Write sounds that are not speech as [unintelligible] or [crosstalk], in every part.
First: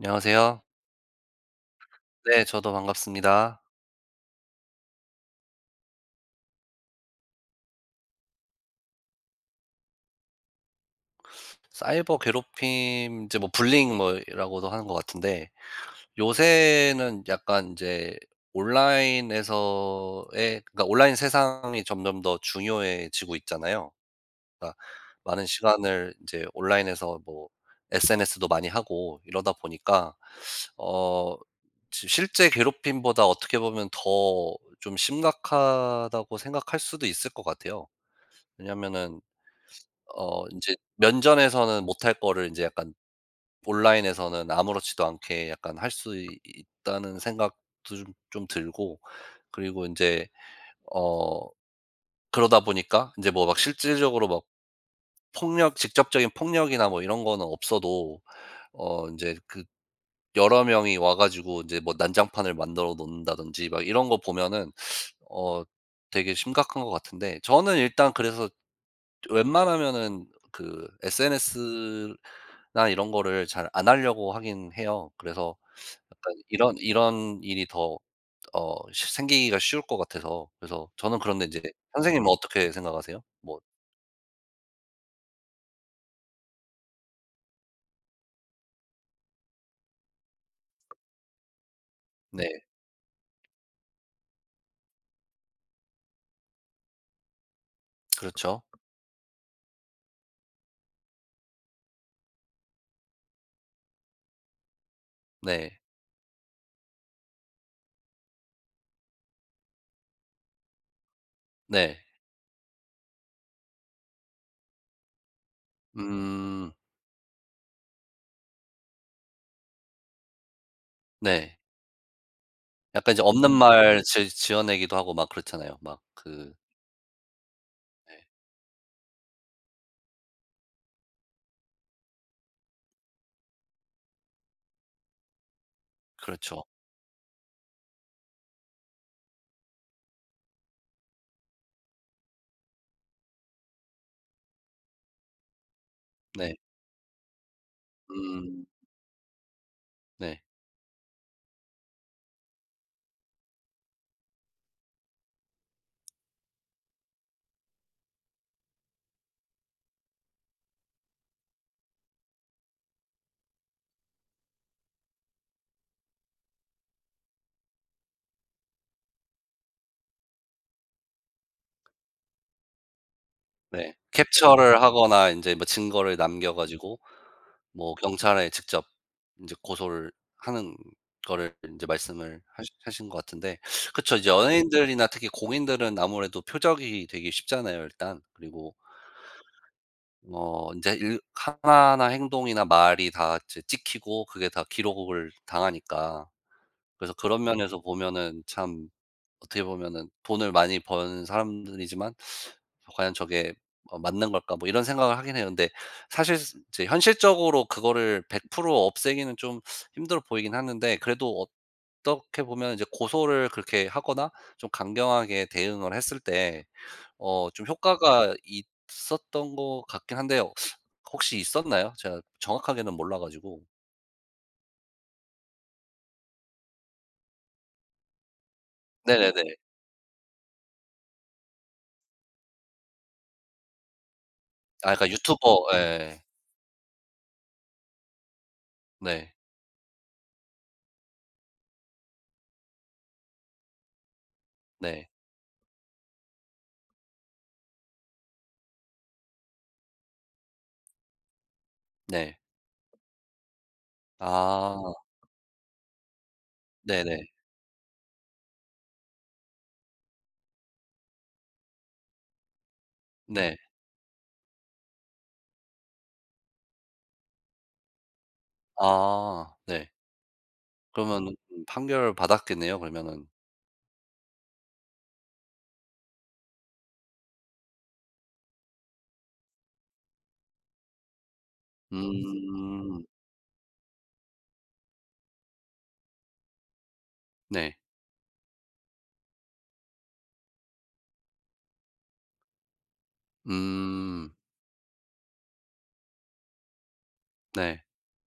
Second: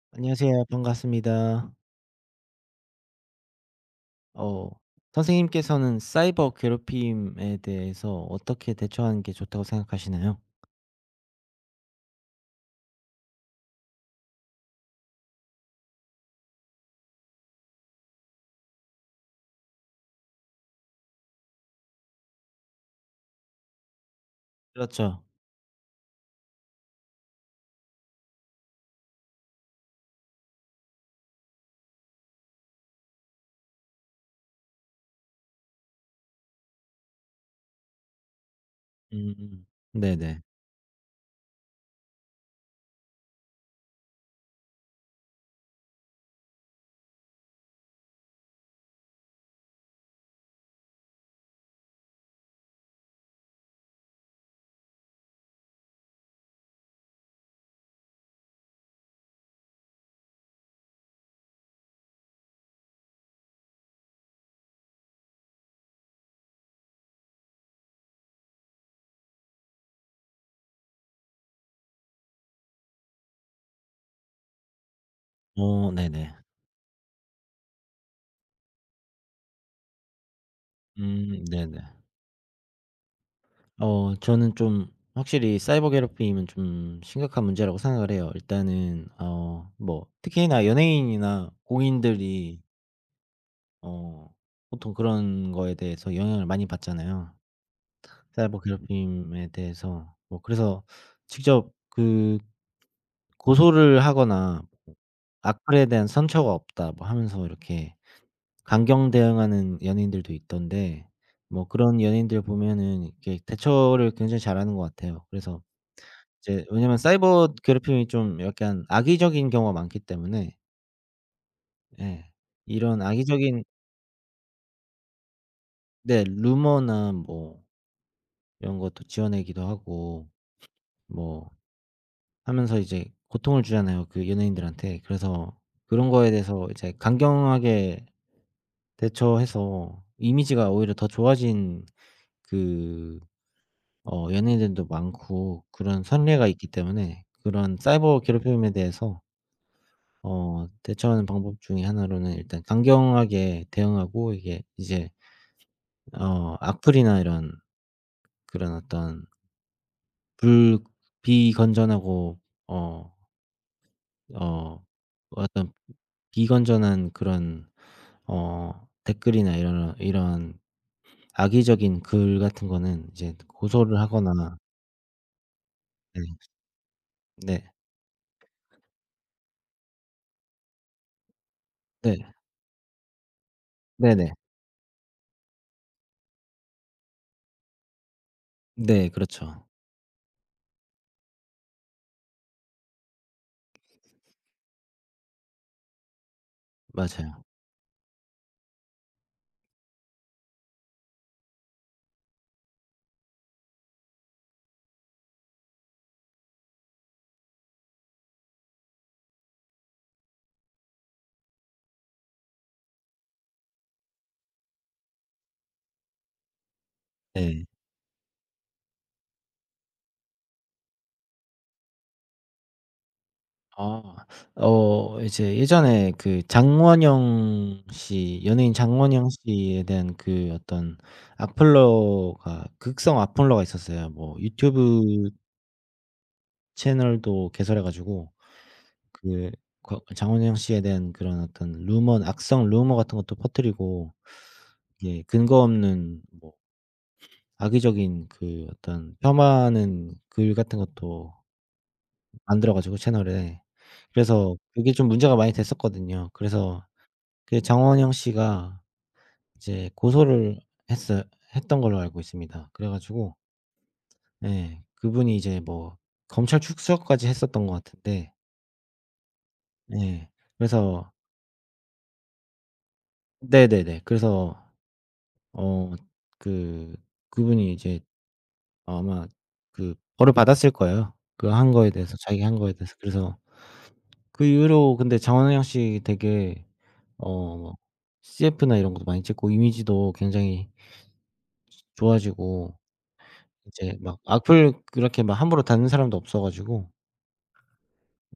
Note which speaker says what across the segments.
Speaker 1: 안녕하세요.
Speaker 2: 안녕하세요. 반갑습니다.
Speaker 1: 네. 저도 반갑습니다.
Speaker 2: 어. 선생님께서는 사이버 괴롭힘에 대해서 어떻게 대처하는 게 좋다고 생각하시나요?
Speaker 1: [sucks teeth] 사이버 괴롭힘 인제 뭐 불링 뭐 이라고도 하는 것 같은데 요새는 약간 인제 온라인에서의 그니까 온라인 세상이 점점 더 중요해지고 있잖아요. 그러니까
Speaker 2: 그렇죠.
Speaker 1: 많은 시간을 인제 온라인에서 뭐 SNS도 많이 하고 이러다 보니까 [sucks teeth] 어 시 실제 괴롭힘보다 어떻게 보면 더 좀 심각하다고 생각할 수도 있을 것 같아요. 왜냐하면은
Speaker 2: 음. 네네.
Speaker 1: 어 인제 면전에서는 못할 거를 인제 약간 온라인에서는 아무렇지도 않게 약간 할 수 있 있다는 생각도 좀 좀 들고 그리고 인제 어 그러다 보니까 인제 뭐 막 실질적으로 막 폭력 직접적인 폭력이나 뭐 이런 거는 없어도 어 인제 그 여러 명이 와 가지고 이제 뭐 난장판을 만들어 놓는다든지 막 이런 거 보면은 [sucks teeth] 어 되게 심각한 것 같은데 저는 일단 그래서 웬만하면은 그 SNS나 이런 거를 잘 안 하려고 하기는 해요. 그래서
Speaker 2: 어.
Speaker 1: 약간
Speaker 2: 네네.
Speaker 1: 이런 이런 일이 더 어 시 생기기가 쉬울 것 같아서. 그래서 저는
Speaker 2: 음.
Speaker 1: 그런데 이제
Speaker 2: 네네.
Speaker 1: 선생님은 어떻게 생각하세요? 뭐
Speaker 2: 어. 저는 좀 확실히 사이버 괴롭힘은 좀 심각한 문제라고 생각을 해요. 일단은 어 뭐 특히나 연예인이나 공인들이
Speaker 1: 네.
Speaker 2: 어 보통 그런 거에 대해서 영향을 많이 받잖아요, 사이버
Speaker 1: 그렇죠.
Speaker 2: 괴롭힘에 대해서. 뭐 그래서 직접 그 고소를 하거나
Speaker 1: 네.
Speaker 2: "악플에 대한 선처가 없다." 뭐 하면서 이렇게 강경 대응하는 연예인들도 있던데 뭐
Speaker 1: 네.
Speaker 2: 그런 연예인들을 보면은 이렇게 대처를 굉장히 잘 하는 것 같아요. 그래서 이제
Speaker 1: 음.
Speaker 2: 왜냐하면 사이버 괴롭힘이 좀 약간 악의적인 경우가 많기 때문에
Speaker 1: 네.
Speaker 2: 예. 이런
Speaker 1: 약간 이제 없는
Speaker 2: 악의적인
Speaker 1: 말 지 지어내기도 하고 막 그렇잖아요. 막
Speaker 2: 네
Speaker 1: 그
Speaker 2: 루머나 뭐
Speaker 1: 네.
Speaker 2: 이런 것도 지어내기도 하고 뭐 하면서 이제 고통을 주잖아요, 그 연예인들한테. 그래서 그런 거에
Speaker 1: 그렇죠.
Speaker 2: 대해서 이제 강경하게 대처해서 이미지가 오히려 더 좋아진 그 어 연예인들도 많고 그런 선례가
Speaker 1: 네.
Speaker 2: 있기 때문에 그런 사이버
Speaker 1: 음.
Speaker 2: 괴롭힘에 대해서
Speaker 1: 네.
Speaker 2: 어 대처하는 방법 중에 1 로는 일단 강경하게 대응하고 이게 이제 어 악플이나 이런 그런 어떤 불 비건전하고 어 어 어떤 비건전한 그런 어 댓글이나 이러러 이런 악의적인 글 같은 거는 이제
Speaker 1: 네.
Speaker 2: 고소를 하거나
Speaker 1: 캡처를 하거나 인제 뭐 증거를
Speaker 2: 예
Speaker 1: 남겨 가지고
Speaker 2: 네.
Speaker 1: 뭐 경찰에 직접 인제 고소를 하는 거를 인제
Speaker 2: 네.
Speaker 1: 말씀을 하신 하신 것 같은데. [sucks teeth] 그쵸. 이제
Speaker 2: 네네.
Speaker 1: 연예인들이나 특히 공인들은 아무래도 표적이 되기 쉽잖아요 일단. 그리고
Speaker 2: 네. 그렇죠.
Speaker 1: 어 인제 일 하나하나 행동이나 말이 다 찌 찍히고 그게 다 기록을 당하니까. 그래서 그런
Speaker 2: 맞아요.
Speaker 1: 면에서 보면은 참 어떻게 보면은 돈을 많이 번 사람들이지만 [sucks teeth] '과연 저게 어 맞는 걸까?' 뭐 이런 생각을 하긴 해요. 근데 사실 스 인제 현실적으로 그거를 100% 없애기는 좀 [sucks teeth] 힘들어 보이기는 하는데 그래도 어떻게 보면 인제 고소를 그렇게 하거나 좀 강경하게 대응을 했을 때 어 좀
Speaker 2: 예.
Speaker 1: 효과가 있었던 것 같긴 한데요. [sucks teeth] 혹시 있었나요? 제가 정확하게는 몰라 가지고.
Speaker 2: 아. 어 이제 예전에 그 장원영 씨 연예인 장원영
Speaker 1: 네네네.
Speaker 2: 씨에 대한 그 어떤 악플러가 극성 악플러가 있었어요. 뭐
Speaker 1: 아 그러니까
Speaker 2: 유튜브
Speaker 1: 유튜버 예.
Speaker 2: 채널도 개설해 가지고
Speaker 1: 네.
Speaker 2: 그 거 장원영 씨에 대한 그런 어떤 루먼 악성 루머 같은 것도 퍼트리고
Speaker 1: 네.
Speaker 2: 이제 근거 없는 뭐 악의적인 그 어떤 폄하하는 글 같은 것도
Speaker 1: 네.
Speaker 2: 만들어 가지고 채널에. 그래서
Speaker 1: 아.
Speaker 2: 그게 좀 문제가 많이 됐었거든요. 그래서
Speaker 1: 네 네.
Speaker 2: 그 장원영 씨가 이제 고소를 했어 했던 걸로 알고 있습니다. 그래 가지고
Speaker 1: 네.
Speaker 2: 예 그분이 이제 뭐 검찰 출석 까지 했었던 것 같은데
Speaker 1: 아. 네.
Speaker 2: 예. 그래서
Speaker 1: 그러면은 판결을 받았겠네요, 그러면은.
Speaker 2: 네네네. 그래서 어 그 그분이 이제 아마 그 벌을 받았을 거예요, 그 한 거에 대해서 자기가 한 거에 대해서.
Speaker 1: 음.
Speaker 2: 그래서 그 이후로 근데 장원영 씨 되게 어
Speaker 1: 네.
Speaker 2: 뭐 CF나 이런 것도 많이 찍고 이미지도 굉장히 좋아지고 이제 막
Speaker 1: 음.
Speaker 2: 악플 그렇게 막 함부로 다는 사람도 없어 가지고
Speaker 1: 네.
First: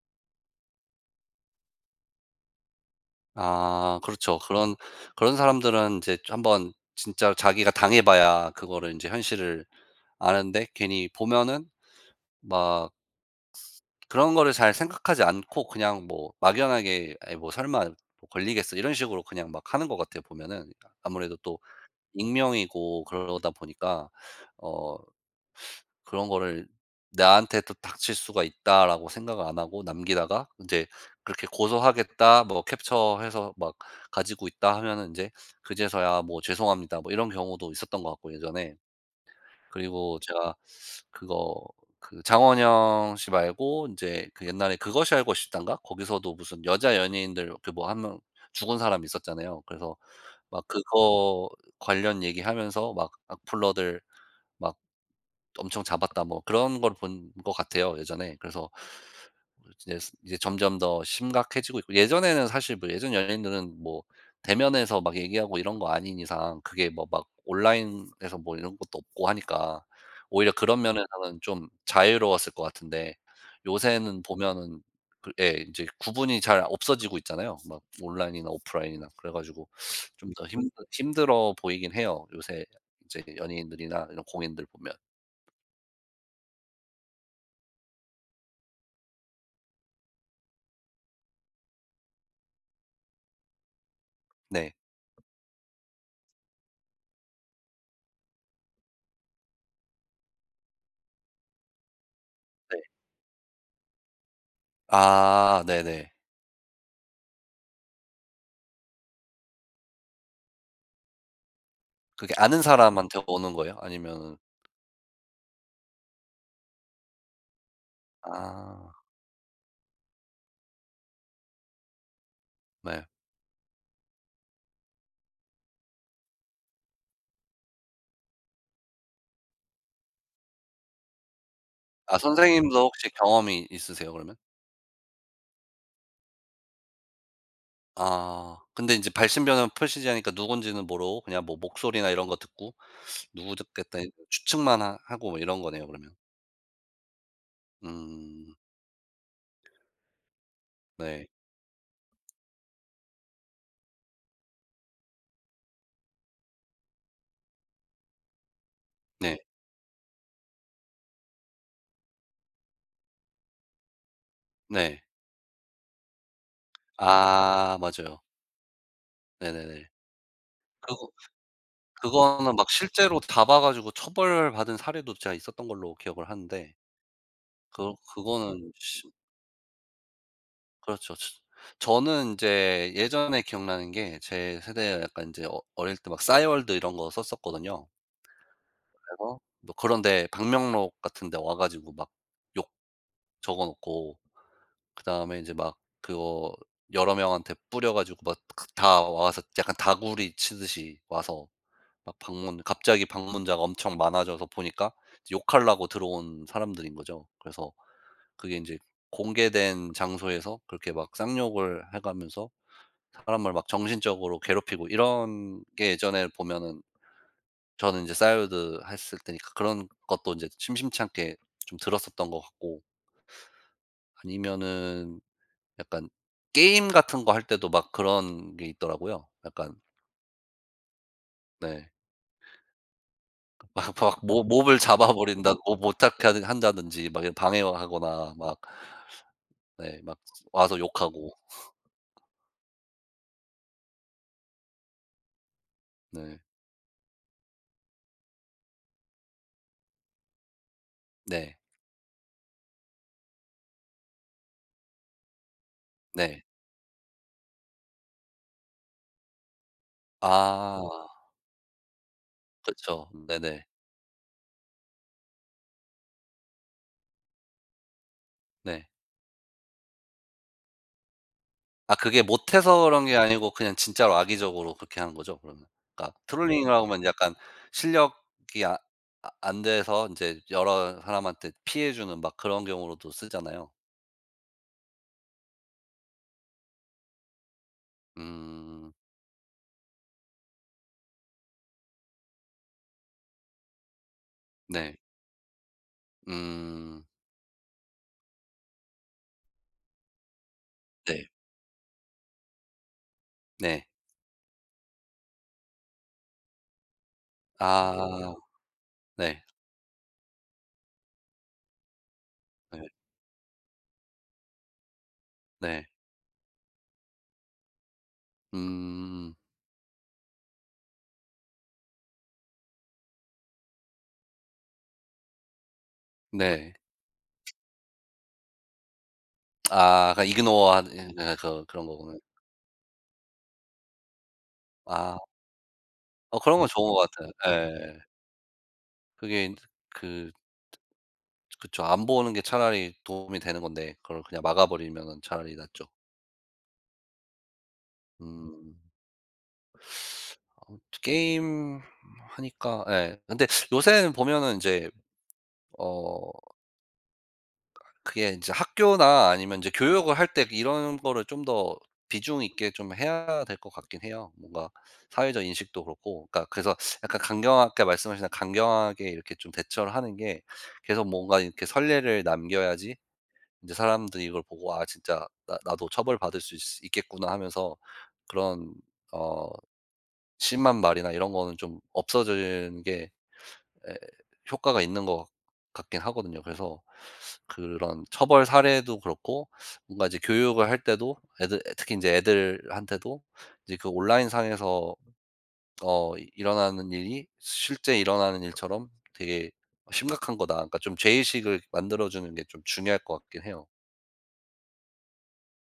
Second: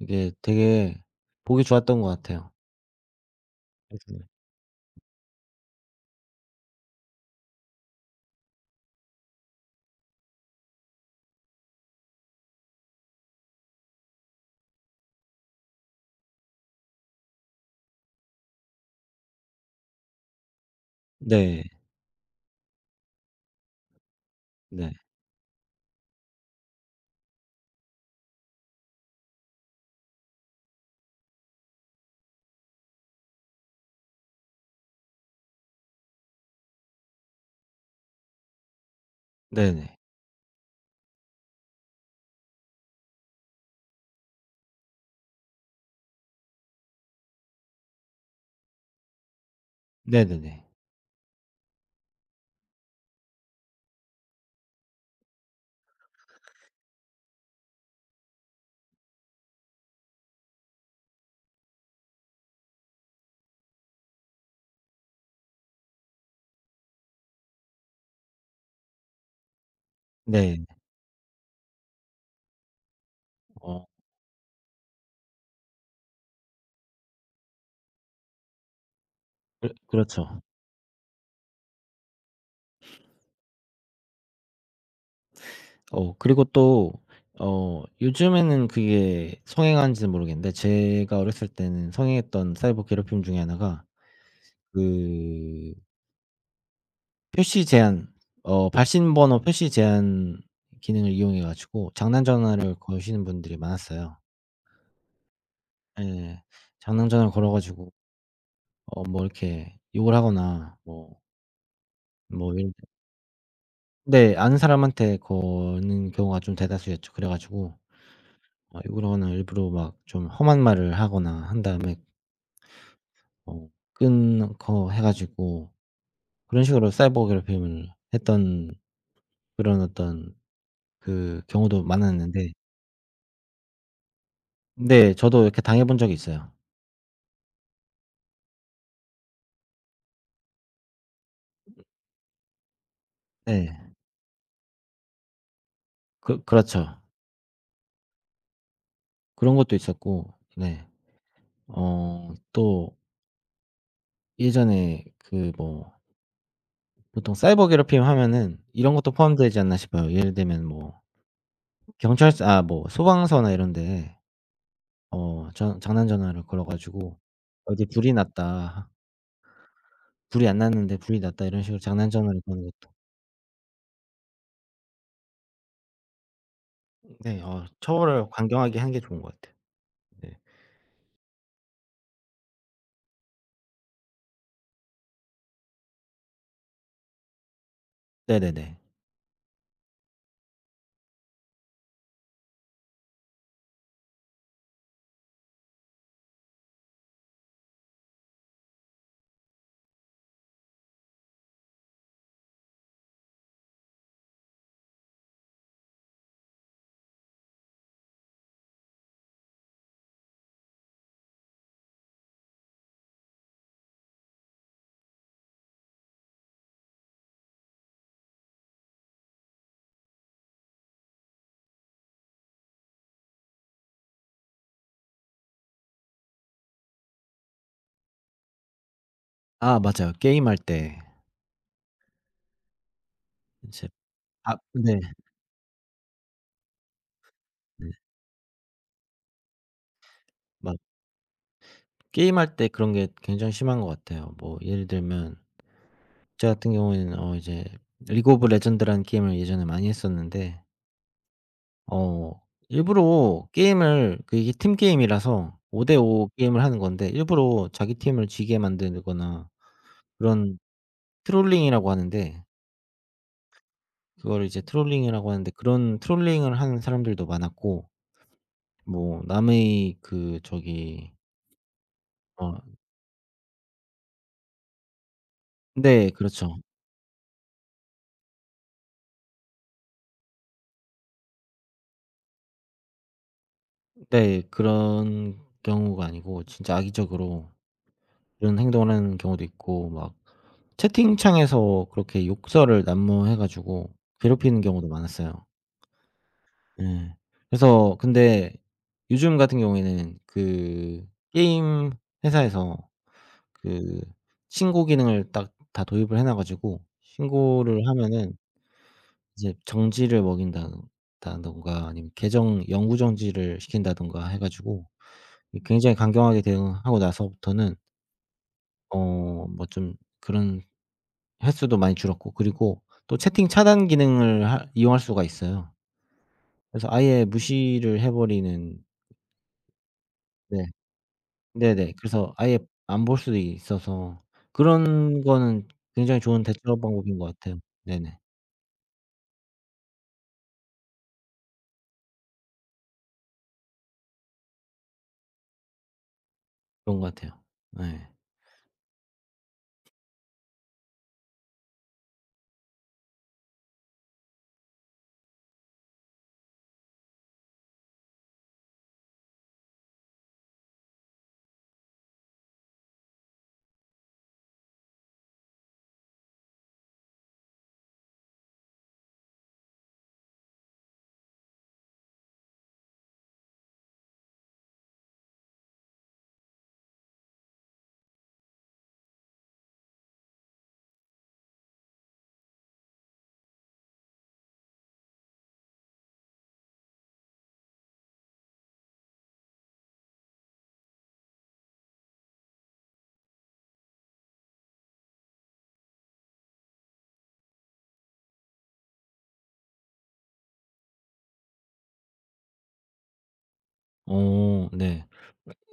Speaker 2: 이게 되게 보기 좋았던 것 같아요.
Speaker 1: 아. 그렇죠. 그런,
Speaker 2: [unintelligible]
Speaker 1: 그런 사람들은 인제 한번 진짜로 자기가 당해 봐야 그거를 인제 현실을 아는데 괜히 보면은 막 그런 거를 잘 생각하지 않고 그냥 뭐 막연하게 '에이 뭐 설마 걸리겠어?' 이런 식으로 그냥 막 하는 것 같아요, 보면은. 아무래도 또
Speaker 2: 네.
Speaker 1: 익명이고 그러다 보니까
Speaker 2: 네.
Speaker 1: 어 그런 거를 '나한테도 닥칠 수가 있다.'라고 생각을 안 하고 남기다가 인제 그렇게 "고소하겠다. 뭐 캡처해서 막 가지고 있다." 하면은 인제 그제서야 뭐 "죄송합니다." 뭐 이런 경우도 있었던 것 같고 예전에.
Speaker 2: 네네.
Speaker 1: 그리고 제가 그거 그 장원영 씨 말고 인제 그 옛날에 '그것이 알고 싶다'인가? 거기서도 무슨 여자 연예인들 이렇게 뭐 1 명 죽은 사람 있었잖아요. 그래서 막
Speaker 2: 네네네.
Speaker 1: 그거 관련 얘기하면서 막 "악플러들 막 엄청 잡았다." 뭐 그런 걸 본 것 같아요, 예전에. 그래서 [unintelligible] 이제 점점 더 심각해지고 있고 예전에는 사실 뭐 예전 연예인들은 뭐 대면해서 막 얘기하고 이런 거 아닌 이상 그게 뭐 막 온라인에서 뭐 이런 것도 없고 하니까 오히려
Speaker 2: 네.
Speaker 1: 그런 면에서는 좀 자유로웠을 것 같은데
Speaker 2: 어.
Speaker 1: 요새는 보면은 그 예 인제 구분이 잘 없어지고 있잖아요, 막 온라인이나 오프라인이나. 그래 가지고
Speaker 2: 그
Speaker 1: 좀
Speaker 2: 그렇죠.
Speaker 1: 더 힘드 힘들어 보이긴 해요. 요새 인제 연예인들이나 이런 공인들 보면.
Speaker 2: 어. 그리고 또 어 요즘에는 그게 성행하는지는 모르겠는데 제가 어렸을 때는 성행했던 사이버 괴롭힘 중에 1 가
Speaker 1: 네.
Speaker 2: 그 표시 제한 어 발신 번호 표시 제한 기능을 이용해 가지고 장난 전화를
Speaker 1: 네.
Speaker 2: 거시는 분들이 많았어요.
Speaker 1: 아. 네네.
Speaker 2: 예. 장난 전화를 걸어 가지고 어 뭐 이렇게 욕을 하거나 뭐
Speaker 1: 그게
Speaker 2: 뭐
Speaker 1: 아는
Speaker 2: 예를 들
Speaker 1: 사람한테 오는 거예요?
Speaker 2: 네.
Speaker 1: 아니면은
Speaker 2: 아는 사람한테 거는 경우가 좀 대다수였죠. 그래 가지고 막
Speaker 1: 아.
Speaker 2: 요런 아 일부러 막 좀 험한 말을 하거나 한 다음에
Speaker 1: 네.
Speaker 2: 어 끊고 해 가지고 그런 식으로 사이버 괴롭힘을 했던 그런 어떤 그 경우도
Speaker 1: 아.
Speaker 2: 많았는데
Speaker 1: 선생님도 혹시 경험이 있으세요 그러면?
Speaker 2: 네. 저도 이렇게 당해본 적이 있어요.
Speaker 1: 아. 근데 인제 발신 번호 표시 제한이니까 누군지는 모르고 그냥 뭐 목소리나 이런 거 듣고 '누구
Speaker 2: 예.
Speaker 1: 듣겠다.' [unintelligible] 추측만 하 하고 뭐 이런 거네요 그러면.
Speaker 2: 그렇 그렇죠.
Speaker 1: 음.
Speaker 2: 그런 것도 있었고 네.
Speaker 1: 네.
Speaker 2: 어 또 예전에 그 뭐 보통 사이버 괴롭힘 하면은 이런 것도
Speaker 1: 네.
Speaker 2: 포함되지 않나 싶어요. 예를 들면 뭐 경찰서 아 뭐 소방서나 이런 데
Speaker 1: 네.
Speaker 2: 어 전 장난전화를 걸어 가지고
Speaker 1: 아.
Speaker 2: "어디에 불이
Speaker 1: 맞아요.
Speaker 2: 났다."
Speaker 1: 네네네.
Speaker 2: 불이 안 났는데
Speaker 1: 그거
Speaker 2: "불이 났다." 이런 식으로 장난전화를
Speaker 1: 그거는
Speaker 2: 거는
Speaker 1: 막
Speaker 2: 것도
Speaker 1: 실제로 잡아 가지고 처벌받은 사례도 제가 있었던 걸로 기억을 하는데.
Speaker 2: 으 네. 어
Speaker 1: 그러
Speaker 2: 처벌을
Speaker 1: 그거는
Speaker 2: 강경하기 하는 게
Speaker 1: 심
Speaker 2: 좋은 것 같아요. 네.
Speaker 1: 그렇죠. 츠 저는 인제 예전에 기억나는 게 제 세대 약간 인제 어 어릴 때 막 싸이월드 이런 거 썼었거든요.
Speaker 2: 네네네.
Speaker 1: 그래서 뭐 그런 데 방명록 같은 데 와 가지고 막 욕 적어 놓고 그다음에 인제 막 그거 여러 명한테 뿌려 가지고 막 그 다 와서 약간 다구리 치듯이 와서 막 방문 갑자기 방문자가 엄청 많아져서 보니까 욕하려고 들어온 사람들인 거죠. 그래서 그게 인제 공개된 장소에서 그렇게 막 쌍욕을 해가면서 사람을 막 정신적으로 괴롭히고 이런 게 예전에는 보면은 저는 이제 싸이월드 했을 테니까 그런 것도 인제 심심찮게 좀 들었었던 것 같고. 아니면은 약간 게임 같은 거 할 때도 막 그런 게 있더라고요
Speaker 2: 아.
Speaker 1: 약간.
Speaker 2: 맞아요. 게임할 때.
Speaker 1: 네. 마
Speaker 2: 이제
Speaker 1: 막 모
Speaker 2: 아.
Speaker 1: 몹을
Speaker 2: 네.
Speaker 1: 잡아 버린다고 못 잡게 한다든지 막 이런 방해와
Speaker 2: 네.
Speaker 1: 하거나 막 네. 막
Speaker 2: 맞
Speaker 1: 와서 욕하고. [laughs]
Speaker 2: 게임할 때 그런 게 굉장히 심한 것 같아요. 뭐 예를 들면
Speaker 1: 네.
Speaker 2: 저 같은 경우에는 어 이제 리그 오브 레전드라는 게임을 예전에 많이 했었는데
Speaker 1: 네.
Speaker 2: 어. 일부러 게임을 그 이게 팀 게임이라서 5 대 5
Speaker 1: 네.
Speaker 2: 게임을 하는 건데 일부러 자기 팀을 지게 만들거나 그런
Speaker 1: 아.
Speaker 2: 트롤링이라고 하는데
Speaker 1: 그쵸. 네네.
Speaker 2: 그걸 이제 트롤링이라고 하는데 그런 트롤링을 하는 사람들도 많았고.
Speaker 1: 네.
Speaker 2: 뭐 남의 그 저기
Speaker 1: 아 그게
Speaker 2: 아.
Speaker 1: 못해서 그런 게 아니고 그냥 진짜로 악의적으로 그렇게 한 거죠, 그러면?
Speaker 2: 네.
Speaker 1: 그러니까
Speaker 2: 그렇죠.
Speaker 1: 트롤링이라고 하면 약간 실력이 아 아 안 돼서 인제 여러 사람한테 피해 주는 막 그런 경우로도 쓰잖아요.
Speaker 2: 으 네. 그런 경우가 아니고 진짜 악의적으로 이런 행동을
Speaker 1: 음.
Speaker 2: 하는 경우도 있고 막 채팅창에서 그렇게 욕설을 난무해 가지고 괴롭히는 경우도
Speaker 1: 네.
Speaker 2: 많았어요.
Speaker 1: 음.
Speaker 2: 예. 그래서 근데 요즘 같은 경우에는 그
Speaker 1: 네.
Speaker 2: 게임 회사에서
Speaker 1: 네.
Speaker 2: 그 신고 기능을 딱 다 도입을 해 놓아 가지고 신고를
Speaker 1: 아.
Speaker 2: 하면은
Speaker 1: 네.
Speaker 2: 이제 정지를 먹인다 다든가 아니면 계정
Speaker 1: 네.
Speaker 2: 영구 정지를 시킨다든가 해 가지고
Speaker 1: 네.
Speaker 2: 굉장히 이 강경하게 대응하고 나서부터는
Speaker 1: 음.
Speaker 2: 어 뭐 좀 그런 횟수도 많이 줄었고 그리고 또 채팅 차단 기능을 할 이용할 수가 있어요.
Speaker 1: 네.
Speaker 2: 그래서 아예 무시를 해 버리는
Speaker 1: 아. 그러니까
Speaker 2: 네.
Speaker 1: 이그노어 하는 예. 어 거 그런
Speaker 2: 네네.
Speaker 1: 거 보면.
Speaker 2: 그래서 아예 안 볼 수도 있어서
Speaker 1: 아.
Speaker 2: 그런 거는 굉장히
Speaker 1: 어
Speaker 2: 좋은
Speaker 1: 그런 거
Speaker 2: 대처
Speaker 1: 좋은 것
Speaker 2: 방법인 것
Speaker 1: 같아요.
Speaker 2: 같아요.
Speaker 1: 예예.
Speaker 2: 네네.
Speaker 1: 그게 인제 그 츠 그쵸. 안 보는 게 차라리 도움이 되는 건데 그걸 그냥 막아 버리면은 차라리 낫죠.
Speaker 2: 그런 것 같아요. 예.
Speaker 1: 음. [sucks teeth] 아무튼 게임 하니까 예 근데 요새는 보면은 인제 어 그게 인제 학교나 아니면 인제 교육을 할 때 이런 거를 좀 더 비중 있게 좀 해야 될 것 같긴 해요. 뭔가 사회적 인식도 그렇고 그니까 그래서 약간 강경하게 말씀하신다 강경하게 이렇게 좀 대처를 하는 게 계속 뭔가 이렇게 선례를 남겨야지 인제 사람들이 이걸 보고 '아 진짜 나 나도 처벌받을 수 있으 있겠구나.' 하면서 그런 어 심한 말이나 이런 거는 좀 없어지는 게 예 효과가 있는 것 같 같긴 하거든요. 그래서 그런 처벌 사례도 그렇고 뭔가 인제 교육을 할 때도 애들 특히 인제 애들한테도 인제 그 '온라인상에서 어 일어나는 일이 실제 일어나는 일처럼 되게 심각한 거다.' 그니까 좀 죄의식을 만들어주는 게 좀 중요할 것 같긴 해요.
Speaker 2: 오 네.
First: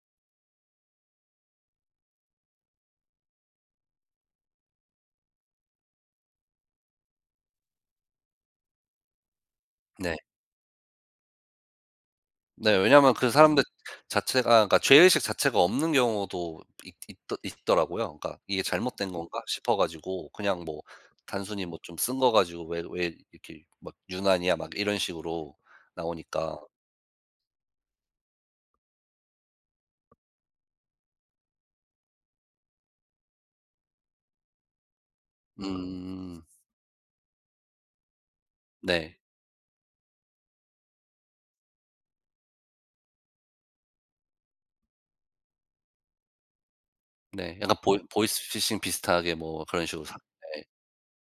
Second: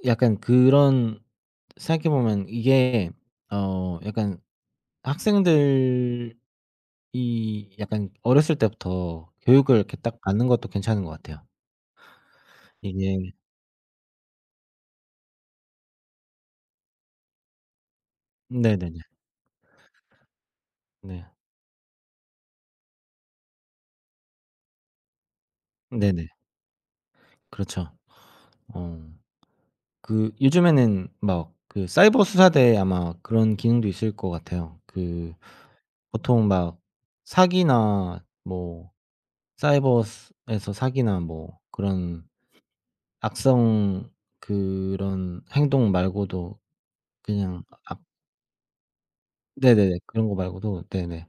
Speaker 2: 약 약간 그런 생각해 보면 이게 어 약간 학생들이 약간 어렸을 때부터 교육을 이렇게
Speaker 1: 네.
Speaker 2: 딱 받는 것도 괜찮은 것 같아요.
Speaker 1: 네 왜냐하면 그
Speaker 2: 이제
Speaker 1: 사람들 자체가 그러니까 죄의식 자체가 없는 경우도 있 있드 있더라고요. 그러니까 이게
Speaker 2: 네네네.
Speaker 1: 잘못된 건가 싶어 가지고 그냥
Speaker 2: 네.
Speaker 1: 뭐"단순히 뭐 좀 쓴 거 가지고 왜 왜 이렇게 막 유난이야?" 막 이런 식으로
Speaker 2: 네네.
Speaker 1: 나오니까
Speaker 2: 그렇죠. 오. 그 요즘에는 막 그 사이버수사대 아마 그런 기능도 있을 것 같아요. 그
Speaker 1: 음.
Speaker 2: 보통 막 사기나 뭐
Speaker 1: 네.
Speaker 2: 사이버스 에서 사기나 뭐 그런 악성 그런 행동 말고도
Speaker 1: 네
Speaker 2: 그냥
Speaker 1: 약간 보이
Speaker 2: 악
Speaker 1: 보이스 피싱 비슷하게 뭐 그런
Speaker 2: 네네네.
Speaker 1: 식으로 사
Speaker 2: 그런 거
Speaker 1: 네.
Speaker 2: 말고도 네네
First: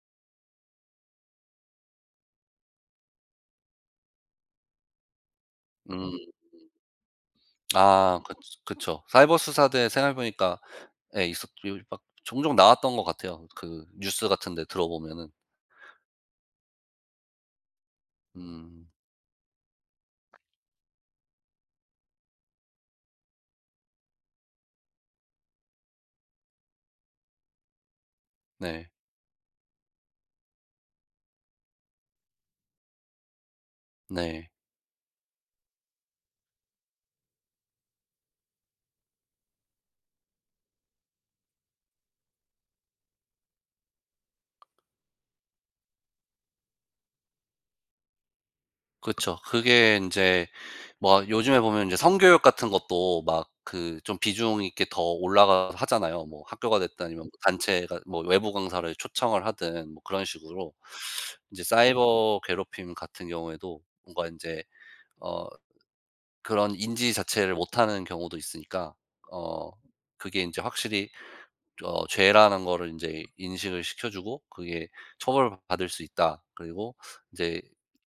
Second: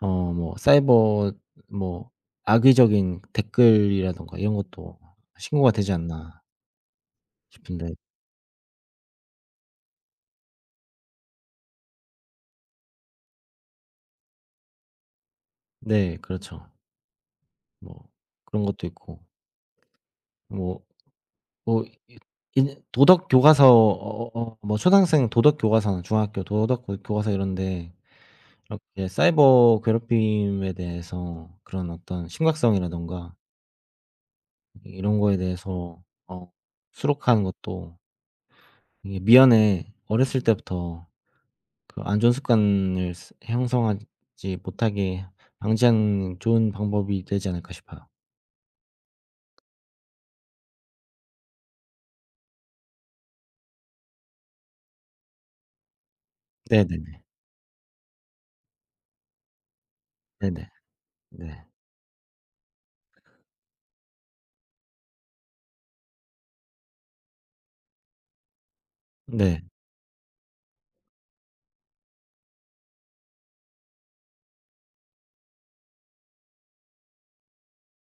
Speaker 2: 어 뭐 사이버 뭐 악의적인 댓글이라든가 이런 것도 신고가 되지
Speaker 1: 음음.
Speaker 2: 않나 싶은데.
Speaker 1: 아 그 그쵸. 사이버수사대 생각해 보니까 예 있었죠. 막 종종 나왔던 것 같아요. 그 뉴스 같은 데 들어보면은.
Speaker 2: 네 그렇죠. 뭐 그런
Speaker 1: 음.
Speaker 2: 것도 있고. 뭐 뭐 이 인제 도덕 교과서 어 어 뭐 초등학생 도덕 교과서나 중학교 도덕 교 교과서 이런 데
Speaker 1: 네.
Speaker 2: 이렇게 사이버 괴롭힘에 대해서 그런 어떤 심각성이라든가
Speaker 1: 네.
Speaker 2: 이 이런 거에 대해서 어 수록하는 것도 이게 미연에 어렸을 때부터 그 안 좋은 습관을 스 형성하지 못하게 방지하는 좋은 방법이 되지 않을까 싶어요.
Speaker 1: 그쵸. 그게 인제 막 요즘에 보면 이제 성교육 같은 것도 막 그 좀 비중 있게 더 올라가 하잖아요. 뭐 학교가 됐든
Speaker 2: 네네네.
Speaker 1: 아니면 단체가 뭐 외부 강사를 초청을 하든 뭐 그런
Speaker 2: 네네.
Speaker 1: 식으로 이제
Speaker 2: 네.
Speaker 1: 사이버 괴롭힘 같은 경우에도 뭔가 인제 어 그런 인지 자체를 못하는 경우도 있으니까
Speaker 2: 네.
Speaker 1: 어 그게 인제 확실히 좀 어 죄라는 거를 인제 인식을 시켜 주고 그게 '처벌받을 수 있다.' 그리고 인제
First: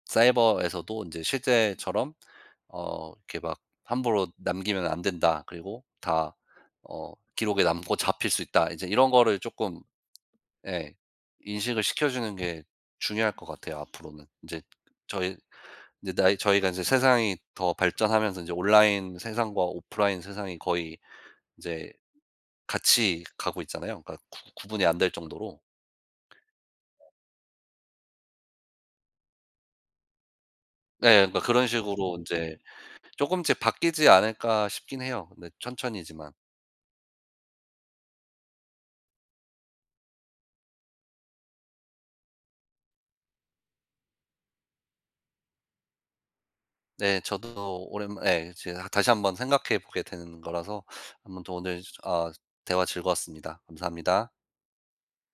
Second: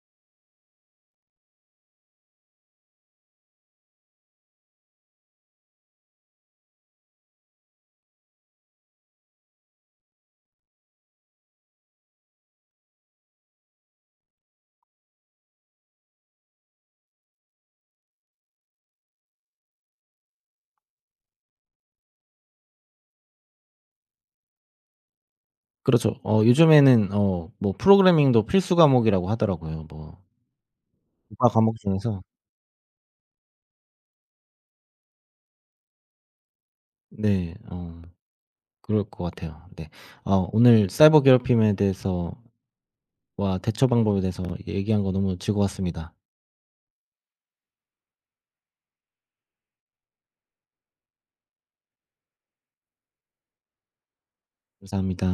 Speaker 1: '사이버에서도 인제 실제처럼 어 이렇게 막 함부로 남기면 안 된다.' 그리고 '다 어 기록에 남고 잡힐 수 있다.' 이제 이런 거를 쪼끔 예 인식을 시켜주는 게 중요할 것 같아요 앞으로는. 인제 저희 이제 나이 저희가 이제 세상이 더 발전하면서 이제 온라인 세상과 오프라인 세상이 거의 이제 같이 가고 있잖아요. 그니까 구 구분이 안 될 정도로.
Speaker 2: 그렇죠. 어 요즘에는 어 뭐 프로그래밍도 필수 과목이라고 하더라고요. 뭐
Speaker 1: 네, 그니까
Speaker 2: 교과
Speaker 1: 그런
Speaker 2: 과목
Speaker 1: 식으로
Speaker 2: 중에서
Speaker 1: 인제 쪼금씩 바뀌지 않을까 싶긴 해요 근데 천천히지만.
Speaker 2: 네. 어 그럴 것 같아요. 네. 아 오늘 사이버 괴롭힘에 대해서 와 대처 방법에 대해서 얘기한 거 너무 즐거웠습니다.
Speaker 1: 네, 저도 오랜만 예 제가 다시 한번 생각해 보게 되는 거라서 아무튼 오늘 어 대화 즐거웠습니다. 감사합니다.
Speaker 2: 감사합니다.